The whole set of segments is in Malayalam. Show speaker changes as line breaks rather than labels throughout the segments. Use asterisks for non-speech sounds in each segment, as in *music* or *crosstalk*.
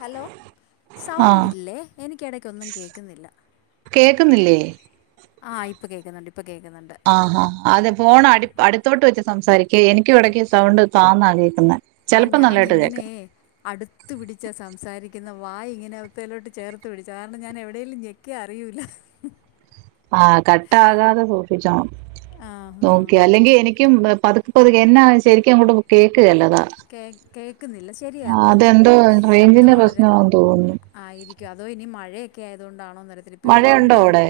ഹലോ
ആഹ്
സൗണ്ടില്ലേ എനിക്കിടക്കൊന്നും കേക്കുന്നില്ല
കേക്കുന്നില്ലേ
ആ ഇപ്പൊ കേക്ക്ന്നുണ്ട്
ആ ഹാ അത് ഫോണ് അടി അടുത്തോട്ട് വെച്ച് സംസാരിക്ക എനിക്കും ഇടക്ക് സൗണ്ട് താന്നാ കേക്ന്ന
ആ ഞാന് ഇങ്ങനെ അടുത്ത് പിടിച്ചാ സംസാരി ക്കുന്ന വായ് ഇങ്ങനെ അത്തേലോട്ട് ചേർത്ത് പിടിച്ചു കാരണം ഞാൻ എവിടെേലും ഞെക്കിയാ അറിയൂല്ല
ആഹ് കട്ടാകാതെ സൂക്ഷിച്ചോണം
ആ ആ
നോക്കി അല്ലെങ്കിൽ എനിക്കും പതുക്ക പതുക്ക എന്നാ ശരിക്കും അങ്ങോട്ട് കേൾക്കുകേല്ല
കേ കേക്ക്ന്നില്ല ശരിയാത്
അതെന്തോ
ശബ്ദം
റേഞ്ചിന്റെ
വളരെ
പ്രശ്നമാന്ന് തോന്നുന്നു
ആയിരിക്ക് അതോ ഇനി മഴെ ക്കെയായതോണ്ട *unintelligible* ഇവിടെ നല്ല
മഴയുണ്ടോ
ഇര്
അവിടെ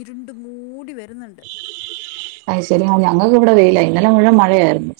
ഇര് ണ്ട് മൂടി വെരുന്ന്ണ്ട്
അത് ശരി ആ ഞങ്ങൾന്ന് ഇവിടെ വെയില ഇന്നലെ മുഴുവൻ മഴയായിരുന്നു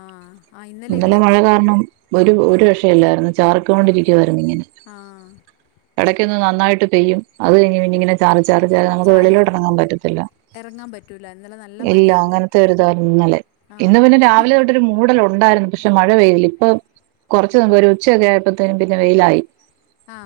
ആ ആ
ഇന്നലെ
ഇവിടെ
മഴ കാരണം ഒരു ഒരു രക്ഷേയില്ലായിരുന്നു ചാറികൊണ്ടിരിക്കുവാരുന്നു ഇങ്ങനെ
ആ
എടക്കൊന്ന് നന്നായിട്ട് പെയ്യും അത് കഴിഞ്ഞ് പിന്നിങ്ങനെ ചാറി ചാറി ചാറി നമുക്ക് വെളിയിലോട്ടേറങ്ങാൻ പറ്റത്തില്ല
ഇറങ്ങാൻ പറ്റൂല ഇന്നലെ നല്ല
ഇല്ല
മഴയായിരുന്നു
അങ്ങനത്തെ ഒരു ഇതായിരുന്നു ഇന്നലെ
ആ
ഇന്ന് പിന്നെ രാവിലെ തൊട്ട് ഒരു മൂടലു ഉണ്ടായിരുന്നു പക്ഷെ മഴ പെയ്തില്ല ഇപ്പൊ കുറച്ച് മുമ്പ് ഒരു ഉച്ചയൊക്കെ ആയപ്പോത്തേനും പിന്നെ വെയിലായി
ആ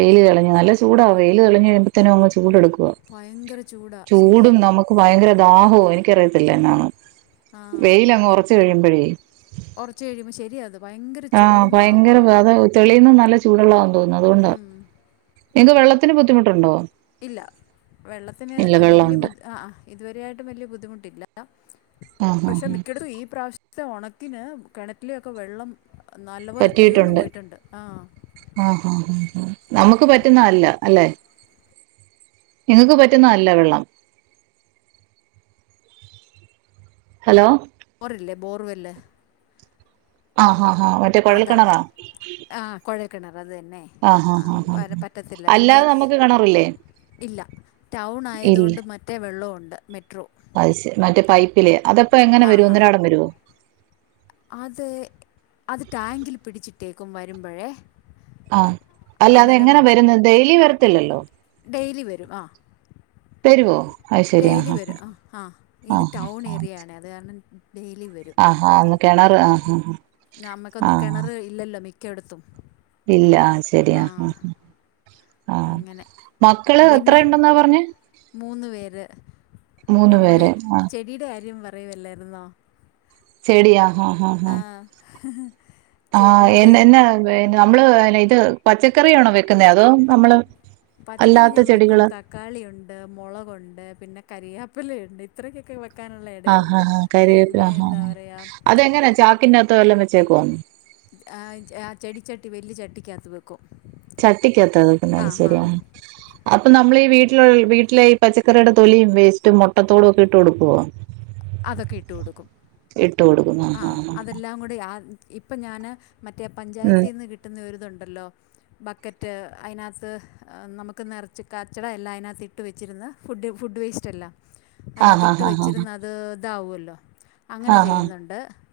വെയില് തെളിഞ്ഞ് നല്ല ചൂടാ വെയില് തെളിഞ്ഞ് കഴിയുമ്പത്തിന് അങ്ങ് ചൂട് എടുക്കും ഒ
ഭയങ്കര ചൂടാ ശരിയാ
ചൂടും നമുക്ക് ഭയങ്കര ആഹോ എനിക്കറിയത്തില്ല എന്നാണ് വെയിലങ്ങ് ഒറച് ച്ച് കഴിയുമ്പയെ
ഒറച്ച് കഴിയുമ്പ ശരി അത് ഭയങ്കര
ആഹ്
ചൂടും
ഭയങ്കര
ദാഹോആണ്
അത് തെളിയുന്ന നല്ല ചൂടല്ല തോന്ന് പോവുന്നതോണ്ട നിങ്ങക്ക് വെള്ളത്തിന് ബുദ്ധിമുട്ടുണ്ടോ
ഇല്ല വെള്ളത്തിന്
ഇല്ല
വല്ല്യ ബു
വെള്ളമുണ്ട്
അ ആ ഇതു വരെയായിട്ടും വലിയ ബുദ്ധിമുട്ടില്ലല്ലൊ
ആഹ്
പക്ഷെ
ആഹ്
മിക്കേടത്തും ഈ പ്രാവശ്യം ത്തെ ഒണക്കിന് കെണറ്റിലെ ഒക്കെ വെള്ളം നല്ലപോലെ തീർന്നു
പറ്റിയിട്ടുണ്ട്
പോയിട്ടുണ്ട് ആ
ആ ആ ആ നമുക്ക് പറ്റുന്ന അല്ല അല്ലെ നിങ്ങക്ക് പറ്റുന്ന അല്ല വെള്ളം ഹലോ
ബോറല്ലേ ബോർവെല്ല്
അ ആ ഹാ മറ്റേ കുഴൽ
അതാ
കിണറാ
ആ കുഴൽക്കിണർ അത് തന്നെ
ആഹ്
ആ
ആഹ് ആഹ്
പ
ആഹ്
പറ്റത്തില്ല പിന്നെ
അല്ലാതെ നമുക്ക് കിണറില്ലേ
ഇല്ല ടൗൺ ആയത്
ഇല്ല
കൊണ്ട് മറ്റേ വെള്ളോം ഒ *unintelligible*
അത് ശരി മറ്റെ പൈപ്പില് അതപ്പോ എങ്ങനെ
ആ
വരും
ഹാ
ഒന്നരാടം വരുവോ
അത് അത് ടാങ്കില് പിടിച്ചിട്ടേക്കും വരുമ്പൊഴേ
ആ അല്ല അതെങ്ങനാ വരുന്നെ ഡെയിലി വര ത്തില്ലല്ലോ
ഡെയിലി വരും ആ
വരുവോ അത് ശരി
ഡെയിലി
ആഹ്
വരും ആ ആ ഇത്
ആഹ്
ടൗൺ
ആഹ്
ഏരിയാണെ അത് കാരണം ഡെയിലി വരും
കെണറ് ആ ആ
നമ്മക്കൊന്നും കിണറ് ഇല്ലല്ലോ മിക് കെടുത്തും
ഇല്ല ആ ശരി ആ ആ ആ
അങ്ങനെ
മക്കള് എത്ര ഒണ്ടെന്നാ പറഞ്ഞെ
ര്
മൂന്ന്
നമ്മളെ
പേര് ആഹ്
ചെടിയുടെ കാര്യം വ റയുവല്ലാരുന്നോ
ചെടിയാ ആ ആ ആ ആ *unintelligible*
ചെടിയുടെ
എന്ന നമ്മള് എന്നാ ഇത് പച്ചക്കറിയാണോ വെക്കുന്നെ അതോ നമ്മള്
പച്ചക്കറി ഞാൻ
അല്ലാത്ത
വെക്കും
ചെടികള്
തക്കാളിയുണ്ട് മൊളകൊണ്ട് പിന്നെ കരിയാപ പ്പിലയുണ്ട് ഇത്രക്കൊക്കെ വെക്
ആ ആ ആ കരിവേപ്പില ആ ആആ അതെങ്ങനാ ചാക്കിന്റാത്തോ വെല്ലോം വെ ച്ച കോം *unintelligible*
ആ ആ ചെടിച്ചട്ടി വലിയ ചട്ടിക്കാത്ത് വക്
ചട്ടിക്കാത്താവെക്കുന്നെ
ഹാ
അതുശരി ആ അപ്പൊ നമ്മളീ വീട വീട്ടലൊ വീട്ടിലെ ഈ പച്ചക്കറിയുടെ തൊലിയും വേയ്സ്റ്റും മൊട്ടത്തോടുവൊക്കെ ഒ ഇട്ട് കൊടുക്കുവോ
അതൊക്കെയിട്ടു കൊടുക്കും
ഇട്ട് കൊടുക്കും
ആ
ആഹ് ആഹ്
അതെല്ലാങ്കൂടെയാ ഇപ്പൊ ഞാനെ മറ്റേയാ
ഉം
പഞ്ചായത്തീന്ന് കിട്ടുന്നയൊരിതൊ ഉണ്ടല്ലോ ബക്കറ്റ് അയിനാത്ത് ആ നമുക്ക് നെറച്ച് കച്ചടയെല്ലാം അയിനാത്തിട്ട് വെച്ചിരുന്ന് ഫുഡ് ഫുഡ് വേയിസ്റ്റ് എല്ലാം
ആഹ്
അയിനാത്തിട്ട്
ആഹ് ആഹ് ആഹ്
വെച്ചിരുന്നത് ദാവുവല്ലോ അങ്ങനെ
ആഹ് ആഹ്
ചെയ്യുന്നൊണ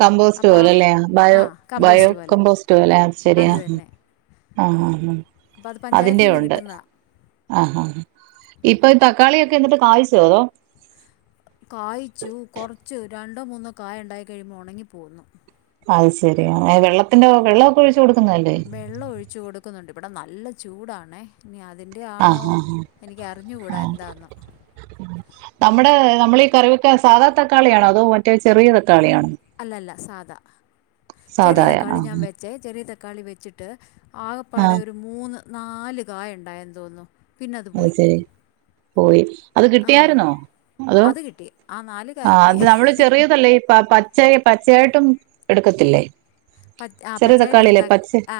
കമ്പോസ്റ്റ് പോലെ അല്ലെയോ ബയോ ബയോ
കമ്പോസ്റ്റ് പോലെ
കമ്പോസ്റ്റ് പോലെ ശരിയ
അത് തന്നെ
ആഹ ആഹ
അപ്പോൾ അത്
ആ
പഞ്ചായത്തിൽ
അതിന്റെ
നിന്ന്
ഉണ്ട്
കിട്ടുന്നതാണ്
ആഹഹ ഇപ്പൊ തക്കാളിയൊക്കെ എന്നിട്ട് കായ്ച്ചോഅതോ
കായ്ച്ചു കുറച്ച് ര രണ്ടോ മൂന്നോ കായ് ഉണ്ടായി കഴിയുമ്പോൾ ഉണങ്ങിപ്പോകുന്നു
അത് ശെരിയാ വെള്ളത്തിന്റെ വെള്ളം ഒക്കെ ഒഴി
വെള്ളം ഒഴിച്ചു കൊടുക്കുന്നുണ്ട് ഇവിടെ നല്ല നല്ല ചൂടണ് ഇനി അ അതിന്റെ ആണോ
ആഹ് ആഹ്
എനിക്ക് അറിഞ്ഞുകൂടാ എന്താന്ന്
നമ്മുടെ നമ്മൾ ഈ കറിവയ്ക്കാ സാധാ തക്കാളിയാണോ അതോ മറ്റെ ചെറിയ തക്കാളിയാണോ
അല്ല അല്ല സാധാ ചെറിയ
സാധായ
തക്കാളി ഞാൻ
ആഹ്
വെച്ചേ ചെറിയ ത തക്കാളി വെച്ചിട്ട് ആകപ്പാടെ
ആഹ്
ഒരു മൂന്ന് നാല് കായ ഉണ്ടായെന്ന് തോന്നുന്നു പിന്നെ
അത്
അതുപോയി
ശരി പോയി അത് കിട്ടിയാരുന്നോ അതോ
അത് കിട്ടി ആ നാല് കായ
ആ
കിട്ടി
അത് നമ്മള് ചെറിയതല്ലേ ഈ പ ചെറിയ പച്ചയായിട്ടും എടുക്കത്തില്ലേ
പച്ച ആ
ചെറിയ
പച്ചയായിട്ടെടുത്ത
തക്കാളില്ലേ പച്ച
ആ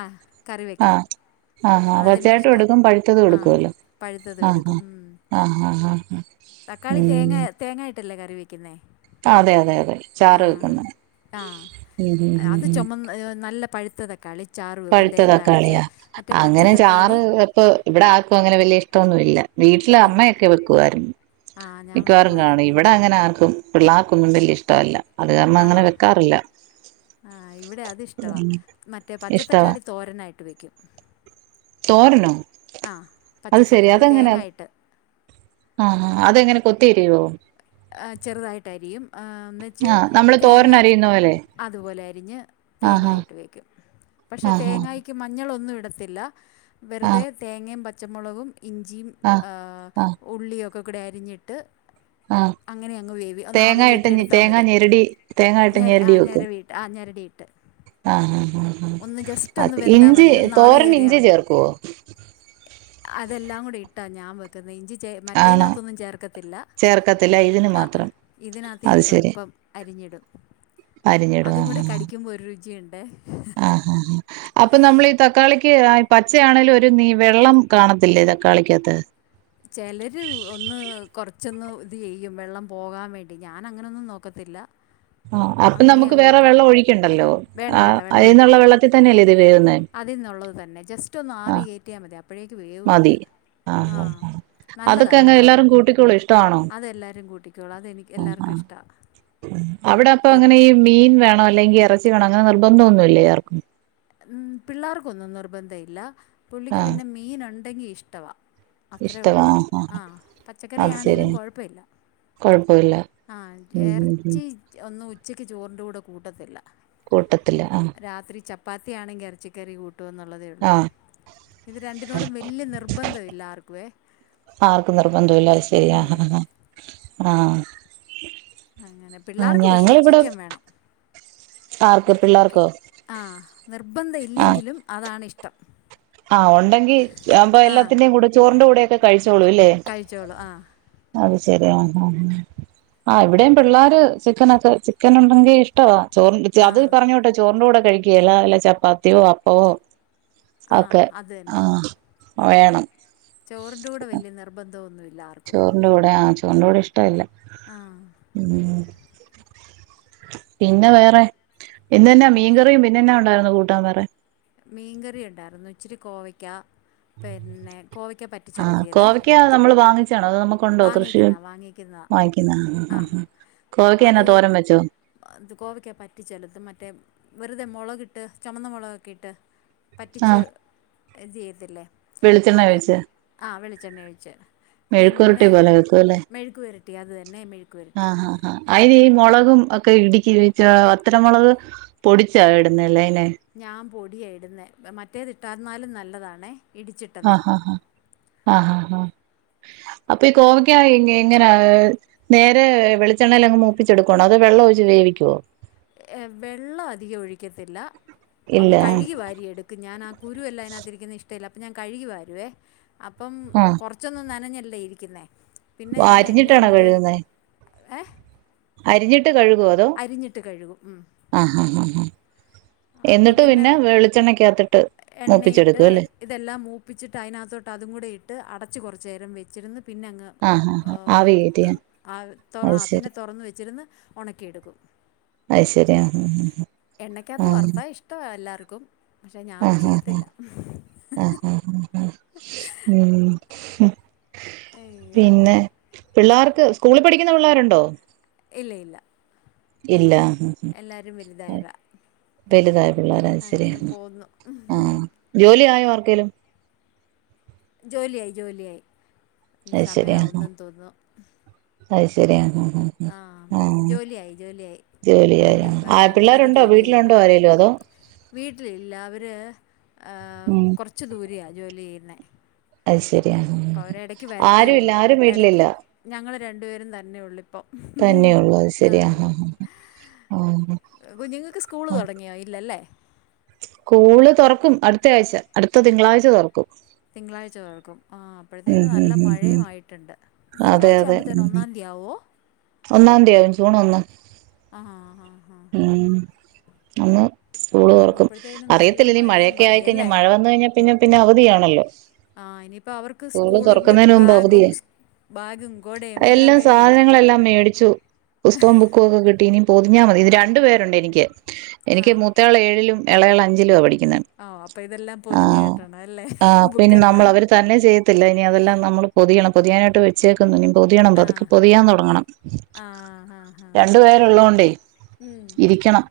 കറി വെക്കാൻ
ആഹ ആ ആ പച്ചയായിട്ടും എടുക്കും പഴുത്തതും എടുക്കുവല്ലോ
പഴുത്തത് എടുക്കും മ്
ആഹ ആ
തക്കാളി തേങ്ങ തേങ്ങായിട്ടല്ലേ കറിവെയ് *unintelligible*
അതെ അതെ അതെ ചാറ് വെക്കുന്ന
ആ
മ്
പുളിച്ച തക്കാളി ചാറ് വെക്കും തേങ്ങ അരച്ച്
പഴുത്തതക്കാളിയാ
മറ്റേ പച്ച
അങ്ങനെ
തക്കാളി
ചാറ് ഇപ്പ ഇവിടെ ആക്കും അങ്ങനെ വലിയ ഇഷ്ടമൊന്നുമില്ല വീട്ടില്
ഇൽ
അമ്മയൊക്കെ വെക്കുമായിരുന്നു
ആ ഞാൻ
മിക്കവാറും
വെക്കും അത്
കാണും ഇവിടെ അങ്ങനെ ആർക്കും മ് പിള്ളാർക്കൊന്നും വേല്യ ഇഷ്ടമല്ല അത് കാരണം
ആണോ
അങ്ങനെ വെക്കാറില്ല
ആ ഇവിടെ അതിഷ്ടവാ മറ്റേ പച്ചത്തക്ക
ഇഷ്ടവാ
തക്കാളി തോരനായിട്ട് വയ്ക്കും
തോരനോ
പച്ച
അത് ശെരി
തക്കാളി
അതെങ്ങനെ
തേങ്ങ ഇട്ട്
ആഹ് ആ അതെങ്ങനെ കൊത്തിരിവോ
ചെറുതായിട്ട് അരിയും എന്നുവെച്ച്
ആഹ് നമ്മള്
തേങ്ങ
തോരനരിയുന്ന പോലെ
അരിഞ്ഞ്
ആഹ്
തേങ്ങായിട്ട് വെക്കും പക്ഷെ
ആഹ്
തേങ്ങായ്ക്ക് മഞ്ഞളൊന്നും ഇട ഇടത്തില്ല വെറ്തെ
ആഹ്
തേങ്ങേപ പച്ചമുളകും ഇഞ്ചിമ്
ആഹ് ആഹ്
എ
ആഹ്
ഉള്ളി ഓ ക്ക കൂടെ അരിഞ്ഞിട്ട്
ആ
അങ്ങനെ അങ്ങ് വേവി ഒന്ന്
തേങ്ങ
ആവി
ഇട്ട്
കയറ്റി എടുത്താൽ
തേങ്ങാ
മതി
ഞെരടി തേങ്ങ ഇട്ട്
ഞര ആ
ഞെരടി വെക്കും
ഞരവിയിട്ട് ആ ഞെരടിയിട്ട്
ആ
ഒന്ന് ജസ്റ്റ്
അ അ
ഒന്ന് വെന്താൽ
ഇഞ്ചി
മതി ഒന്ന് ആവി
തോരൻ
കയറിയാൽ
ഇഞ്ചി
മതി
ചേർക്കുവോ
അതെല്ലാം കൂടി ഇട്ടാ ഞാൻ വെക്കുന്നത് ഇഞ്ചി ച
ആണോ
മറ്റേനകത്തൊന്നും ചേർക്കത്തില്ല
ചേർക്കത്തില്ല ഇതിന്
ആ ആ
മാത്രം
ഇതിനകത്ത് ഞാൻ
അത് ശരി
സ്വല്പം അറിഞ്ഞിടും
അരിഞ്ഞിടും
അതും കൂടെ കടിക്കുമ്പോരൂ രുചിയുണ്ട്
ആഹ് ആഹ് ആഹ് അപ്പൊ നമ്മളീ തക്കാളിക്ക് പച്ചയാണേലും ഒരു നീ വെള്ളം കാണത്തില്ലേ തക്കാളിക്കകത്ത്
അത് ചെയ്യും വെള്ളം പോകാൻ വേണ്ടി ഞാനങ്ങനൊന്നും നോക്കത്തില്ല
ആ അപ്പൊ
അങ്ങനെ
നമുക്ക്
അങ്ങ്
വേറെ
വെക്കും
വെള്ളം ഒഴിക്കുണ്ടല്ലോ ആ അയിന്നുള്ള വെള്ളത്തിൽ തന്നെല്ലേ
അതീന്നുള്ളത് തന്നെ ജസ്റ്റ് ഒന്ന് ആവി
ആഹ്
കേറ്റിയാൽ മതി അപ്പോഴേക്ക് വേവും
മതി
അത്
ആ ആ ആ അതൊക്കെ
നല്ലതാണ്
അങ്ങ്
കേട്ടോ
എല്ലാരും കൂട്ടിക്കോളും ഇഷ്ടാണോ
അതെല്ലാവരും കൂട്ടിക്കോളും അതെനിക്ക് എല്ലാവർക്കും ഇഷ്ടമാണ്
അവിടെ അപ്പ അങ്ങനെ ഈ മീൻ വേണോ അല്ലെങ്കിൽ ഇറച്ചി വേണോന്ന് അങ്ങനെ നിർബന്തോന്നൂല്ലേ ആർക്കും
ഹും പിള്ളേർക്കൊന്നും നിർബധം ഇല്ല പുള്ളിക്ക്
ആഹ്
പിന്നെ മീൻ ഓൺ ണ്ടങ്ങി ഇഷ്‌ട്ടവാ അത്രേ
ഇഷ്ടവാ
ഉള്ളൂ
ആഹ് ആഹ്
ആ പച്ചക്കറി
അത് ശരി
ആണേലും കുഴപ്പമില്ല
കൊഴപ്പമില്ല
ആ
ഉം ഉം ഉം
ഇറച്ചി ഒന്ന് ഉച്ചക്ക് ചോറിൻ്റെ കൂടെ കൂട്ട കുട്ടത്തില്ല
കൂട്ടത്തി ആഹ്
പ്പാത്തി ആണങ്കി ഇറച്ചിക്കറി കൂ ട്ടൂന്നുള്ളതേ ഉള്ളൂ
ആഹ്
ഇത് രണ്ടിനോടും വലിയ നിർബന്ധം ഇല്ല ആർക്കുവേ
ആർക്കും
ഹും
ആഹ്
അങ്ങനെ പിള്ളേർക്ക് പക്ഷെ ചിക്കൻ വേണം
ആർക്ക് പിള്ളേർക്കോ
ആ നിർബന്ധം
ആ
ഇല്ലെങ്കിലും അതാണ് ഇഷ് *unintelligible*
ആ ഒണ്ടെങ്കി *unintelligible* എല്ലാത്തിന്റെ കൂടെ ചോറിന്റെ കൂടെ കഴി
കഴിച്ചോളൂ ആ
അത് ശരി ആ ആ ഇവിടെയും പിള്ളേര് ചിക്കനൊക്കെ ചിക്കൻ ഉണ്ടെങ്കി ഇഷ്ടവാ ചോറും വെച്ച് അത്
ആഹ്
പറഞ്ഞോട്ടെ ചോറിൻ്റെ കൂടെ കഴിക്കുകേല വല്ല ചപ്പാത്തിയോ അപ്പമോ
ആഹ്
ഒക്കെ
അത് തന്നെ.
ആഹ് വേണം
ചോറിൻ്റെ കൂടെ വലിയ നിർബന്ധം ഒന്നുമില്ല
ചോറിന്റെ കൂടെ ആ തൊണ്ടോടെ ഇഷ്ട്ടല്ല
ആഹ്
ഉം പിന്നെ വേറെ പിന്നെന്നാ
പിന്നെ
മീൻകറിയും പിന്നെന്നാ ഉണ്ടായിരുന്നു കൂട്ടാൻ വേറെ
മീൻകറി ഉണ്ടായിരുന്നു ഇച്ചിരി കോവക്ക പിന്നെ കോവയ്ക്ക
ആഹ കോവയ്ക്ക നമ്മൾ വാങ്ങിച്ചതാണോ അതോ നമുക്ക്
വാങ്ങിക്കുന്നതാ വാങ്ങിക്കുന്നതാ
ആഹ്
ആ
ആഹ് ആഹ് കോവയ്ക്ക എന്നാ
അത്
തോരൻ വെച്ചോ
കോവയ്ക്ക പറ്റിച്ചെടുത്ത് മറ്റേ വെറുതെ മുളകിട്ട് ചുമന്ന മുളകൊക്കെ ഇട്ട് പറ്റിച്ച്
ആഹ്
ഇത് ചെയ്യത്തില്ലേ
വെളിച്ചെണ്ണ ഒഴിച്ച്
വെളിച്ചെണ്ണയൊഴിച്ച്
മെഴുക്കുവരട്ടി പോലെ വെക്കും അല്ലേ
പുരട്ടി അത് തന്നെ മെഴുക്ക് പുരട്ടി
ആഹ് ഹഹ അതിന് ഈ മുളകും ഒക്കെ ഇടി ച്ചാ വറ്റലുമുളക് പൊടിച്ച ഇടുന്നതല്ലേ
ഞാൻ പൊടിയായിടുന്നെ മറ്റേതിട്ടാരുന്നാലും നല്ല നല്ലതാണേ ഇടിച്ചിട്ടെന്ന
ആ ആ ആ അപ്പൊ ഈ കോവയ്ക്ക എങ്ങനെ നേരെ വെളിച്ചെണ്ണേൽ അങ്ങ് മൂപ്പിച്ചെടുക്കുവാണോ അതോ വെള്ളം ഒഴിച്ച് വേവിയ്ക്കുവോ
ഏ വെള്ളം അധികം ഒഴിക്കത്തില്ല.
ഇല്ല
ഒന്ന് കഴുകി വാരിയെടുക്കും ഞാൻ ആ കുരുവെല്ലാം അതിനകത്തിരിക്കുന്ന ല്ല അപ്പൊ ഞാൻ കഴുകി വാരുവേ അപ്പം
ആഹ്
കൊറച്ചൊന്നും നന അല്ലേ ഇരിക്കുന്നേ?
അരിഞ്ഞിട്ടാണോ കഴുകുന്നേ?
ഏ?
അരിഞ്ഞി തണ്ട് കഴുകുവോ അതോ?
അരിഞ്ഞിട്ട് കഴുകും ഉം.
എന്നിട്ട് പിന്നെ വെളിച്ചെണ്ണക്കകത്തി
എണ്ണയിട്ട് ഇതെല്ലാം മൂപ്പിച്ചിട്ട് അതിനകത്തോട്ട് അതും കൂടി ഇട്ട് അടച്ച് കുറച്ചു നേരം വെച്ചിരുന്ന് പിന്നെ അങ്ങ്
ആഹ് ആഹ് ആഹ് ആവി കേറ്റിയ
ങ്ഹ് തൊ
അത്
ആഹ് പിന്നെ
ശരി
തൊറന്ന് വെച്ചിരുന്ന് ഒണക്കി എടുക്കും.
അത് ശരി ങാ ങാ ങാ
എണ്ണയ്ക്കകത്ത് വറുത്താ ഇഷ്ടവാ എല്ലാർ
ആഹ് ഹ ഹ ആഹ് ഹ ഹ ഹ ഉം. ഹും.
അയ്യോ
പിന്നെ പിള്ളാര്ക്ക് സ്കൂളിൽ പഠിക്കുന്ന പിള്ളേരുണ്ടോ?
ഇല്ല ഇല്ല.
ഇല്ല.
എല്ലാവരും വലുതായതാ
വലുതായ പിള്ളേര അത് ശരി
അങ്ങനെ പോന്നു
ആഹ് ജോലിയായോ? ലും.
ജോലിയായി ജോലിയായി.
അത് ശരി
സമയം
ആഹ്
ആവുമെന്ന് തോന്നുന്നു.
അത് ശരി ങാ ങാ
ആഹ് ജോലിയായി ജോലിയായി
ജോലിയായി
രണ്ട്
ആഹ്
രണ്ടുപേര്
പിള്ളേരുണ്ടോ
ജോലി ചെയ്യുന്നു,
വീട്ടിലുണ്ടോ ആരേലും അതോ
വീട്ടിലില്ല അവര്
ഉം
കുറച്ച് ദൂരെയാ. ജോലി ചെയ്യുന്നേ.
അത് ശരി. ആഹ്
അപ്പ അവര് ഇടയ്ക്ക് വരത്തേ
ആരും ഇല്ല
ഉള്ളൂ
ആരും
എട
വീട്ടിലില്ല
ഞങ്ങള് രണ്ടുപേരും തന്നെ ഒള്ളൂ ഇപ്പേ
തന്നെയള്ളൂ അത് ശരിയാ ആഹ് ആഹ്.
കുഞ്ഞുങ്ങൾക്ക് സ്കൂൾ തുടങ്ങിയോ ഇല്ലല്ലേ
സ്കൂള് തുറക്കും അടുത്ത ആഴ്ച അടുത്ത തിങ്കളാഴ്ച തുറക്കും
തിങ്കളാഴ്ച തോർക്കും ആ
ഉം
അപ്പോഴത്തേും
ഉം
നല്ല
ഉം
മഴയും
ഉം
ആയിട്ട്ണ്ട്
അതെ
തിങ്കളാഴ്ച
അതെ
ആവുമ്പോത്തേന്
ഉം
ഒന്നാം തീയതിയാ ആവോ
ഒന്നാം തീയതിയവും ജൂൺ ഒന്ന
ആഹാ ആ ഹാ
അന്നു സ്കൂള് തുറക്കും
നല്ല
അറിയത്തില്ല നീ മഴയൊക്കെ
മഴയുമായി
ആയിക്കഴിഞ്ഞൽ
അല്ലേ
മഴ വന്ന കഴിഞ്ഞാൽ പിന്നെ പിന്നെ അവധിയാണല്ലോ
ആഹ് ഇനിയിപ്പോ അവർക്ക്
സ്കൂള്
സ്കൂളിന്റെ
തുറക്കുന്നതിന് മുമ്പ് അവധിയ
ബാഗും ബാഗും കൊടയും
എല്ലാം
മേടിക്കണ്ടേ
സാധനങ്ങളെല്ലാം മേടിച്ചു പുസ്തകം ബുക്കും ഒക്കെ കിട്ടീ ഇനി പൊതിഞ്ഞാ മതി ഇത് രണ്ടു പേരുണ്ട് എനിക്ക് എനിക്ക് മൂത്തയാൾ ഏഴിലും ഇളയ ആൾ അഞ്ചലം പഠികു
ആ അപ്പൊ ഇതെല്ലാം പൊതിഞ്ഞു കേട്ടണം അല്ലേ ബുക്കെല്ലാം
ത്തില്ല ഇനി അതെല്ലാം നമ്മൾ പൊതിയണം പൊതിനായിട്ട് വച്ചേക്കുന്നു ഇനി തിയണം പതുക്കെ
ആഹ്
പൊതിയാൻ തുടങ്ങണം
ആഹ് ആഹ് ആഹ്
രണ്ടു പേരള്ളോണ്ടേ
ഉം
ഇരിക്കണം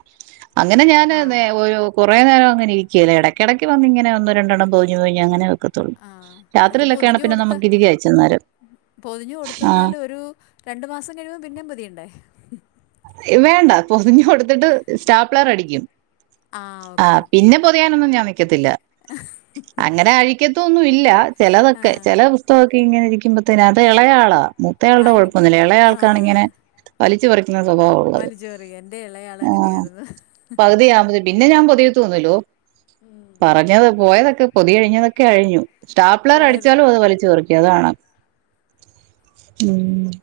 അങ്ങനെ ഞാന് വേ
ആഹ്
ഒരു കുറെ നേരം അങ്ങനെ ഇരിക്കേലെ ഇടക്കടക്ക് വന്നിങ്ങനെ ഒന്ന് രണ്ടെണ്ണം പൊതിഞ്ഞേ പൊതിഞ്ഞേ അങ്ങനെ വേ
ആഹ് എത് പൊതിഞ്ഞു കൊടുത്ത
ഇരിക്കാം ഇച്ചിരിനേരം
പൊതിഞ്ഞ്
ആ
കൊടുത്തന്നാൽ ഒരു രണ്ടു മാസം ഴുമ്പോ പിന്നേം പൊതിയണ്ടേ?
വേണ്ട പൊതിഞ്ഞു കൊടുത്തിട്ട് സ്റ്റാപ്ലെർ അടിക്കും.
ഓക്കെ
ആഹ്
ഓക്കെ
പിന്നെ പൊതിയാനൊന്നും ഞാൻ നി ക്കത്തില്ല അങ്ങനെ അഴി ക്കതൊന്നും ഇല്ല. ചിലതൊക്കെ
ആഹ്
ചില പുസ്തക ഇങ്ങനെ ഇരിക്കുമ്പോ തന്നെ അത് ഇളയാളാ. മൂത്തയാളുടെ
അഴി
കുഴപ്പൊന്നില്ല ഇളയാൾക്കാണ്
ആഹ്
ഇങ്ങനെ വലിച്ച് പറി ക്കുന്ന സ്വഭാവ ഉള്ളത്
വലിച്ചെറിയും എൻ്റെ ഇളയാള്
ആ
അങ്ങനെയായിരുന്നു
പകുതി അവു പിന്നെ ഞാൻ പതിയ തോന്നല്ലോ. പറഞ്ഞത് പോയതൊക്കെ പൊതിയഴിഞ്ഞതൊക്കെ അഴിഞ്ഞു സ്റ്റാപ്ലർ
പോയത്
അടിച്ചാലും അത് വലിച്ച് പറി *unintelligible* മ്